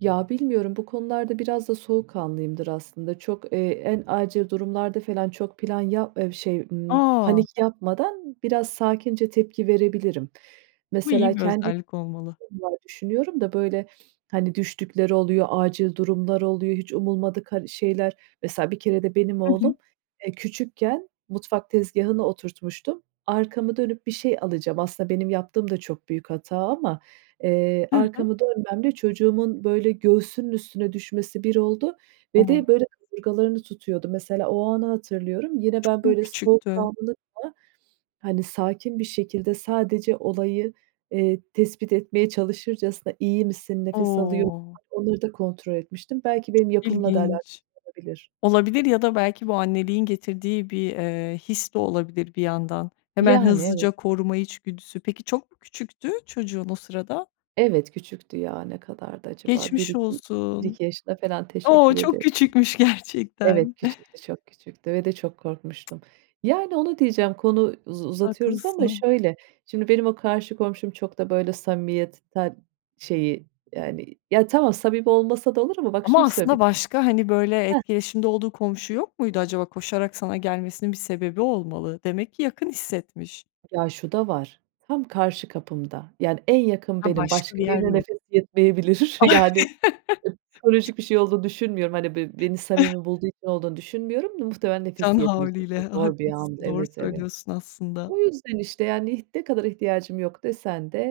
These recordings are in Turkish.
Ya, bilmiyorum bu konularda biraz da soğukkanlıyımdır aslında. Çok, eee, en acil durumlarda falan çok plan ya eee, şey, ımm, A! panik yapmadan biraz sakince tepki verebilirim. Bu Mesela iyi bir kendi özellik olmalı. [unintelligible] düşünüyorum da böyle, hani, düştükleri oluyor, acil durumlar oluyor, hiç umulmadık, hani, şeyler. Mesela bir kere de benim Hı oğlum, hı. eee, küçükken mutfak tezgahına oturtmuştum. Arkamı dönüp bir şey alacağım. Aslında benim yaptığım da çok büyük hata ama, eee, Hı hı. arkamı dönmemle çocuğumun böyle göğsünün üstüne düşmesi bir oldu ve O! de böyle kaburgalarını tutuyordu. Mesela o anı hatırlıyorum. Yine Çok ben mu böyle küçüktü? soğukkanlı falan, hani, sakin bir şekilde sadece olayı, eee, tespit etmeye çalışırcasına "İyi misin, nefes alıyor musun?" O. onları da kontrol etmiştim. Belki benim yapımla da alakası İlginç. olabilir. Olabilir ya da belki bu anneliğin getirdiği bir, eee, his de olabilir bir yandan. Hemen Yani, evet. hızlıca koruma içgüdüsü. Peki, çok mu küçüktü çocuğun o sırada? Evet, küçüktü ya, ne kadardı acaba? bir Geçmiş iki bir olsun. iki yaşında falan O, teşekkür çok ederim. küçükmüş Evet, gerçekten. küçüktü, çok küçüktü ve de çok korkmuştum. Yani onu diyeceğim, konu uz uzatıyoruz ama Haklısın. şöyle: Şimdi benim o karşı komşum çok da böyle samimiyetten, şeyi yani ya tamam, samimi olmasa da olur ama bak şunu Ama aslında söylemişti. başka, hani, böyle Hıh. etkileşimde olduğu komşu yok muydu acaba, koşarak sana gelmesinin bir sebebi olmalı? Demek ki yakın hissetmiş. Ya, şu da var, tam karşı kapımda, yani en yakın Ha, benim, başka bir başka yer birine yok. nefesi yetmeyebilir, Ah. yani ı psikolojik bir şey olduğunu düşünmüyorum. Hani, be beni samimi bulduğu için olduğunu düşünmüyorum. Muhtemelen nefes Can havliyle yetmeyecekti. Zor bir andı. haklısın, doğru Evet, evet. söylüyorsun aslında. O yüzden, işte, yani neh ne kadar ihtiyacım yok desen de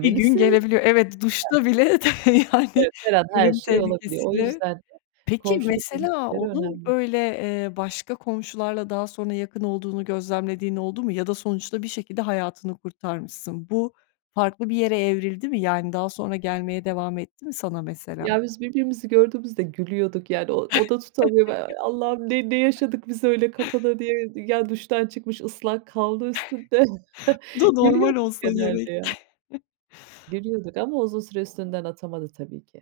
Bir gün gelebiliyor. Evet, Hah. duşta bile tabii, yani Evet, her an her ölüm şey olabiliyor. O tehlikesiyle. yüzden de Peki, komşuluk mesela ilişkileri onun önemli. böyle, eee, başka komşularla daha sonra yakın olduğunu gözlemlediğin oldu mu ya da sonuçta bir şekilde hayatını kurtarmışsın? Bu farklı bir yere evrildi mi? Yani daha sonra gelmeye devam etti mi sana mesela? Ya, biz birbirimizi gördüğümüzde gülüyorduk yani o o da tutamıyor be ııı. Allah'ım ne ne yaşadık biz öyle kapıda diye. Ya, duştan çıkmış ıslak kaldı üstünde Bu da normal gülüyorduk olsa genelde gerek. ya. Gülüyorduk ama uzun süre üstünden atamadı tabii ki.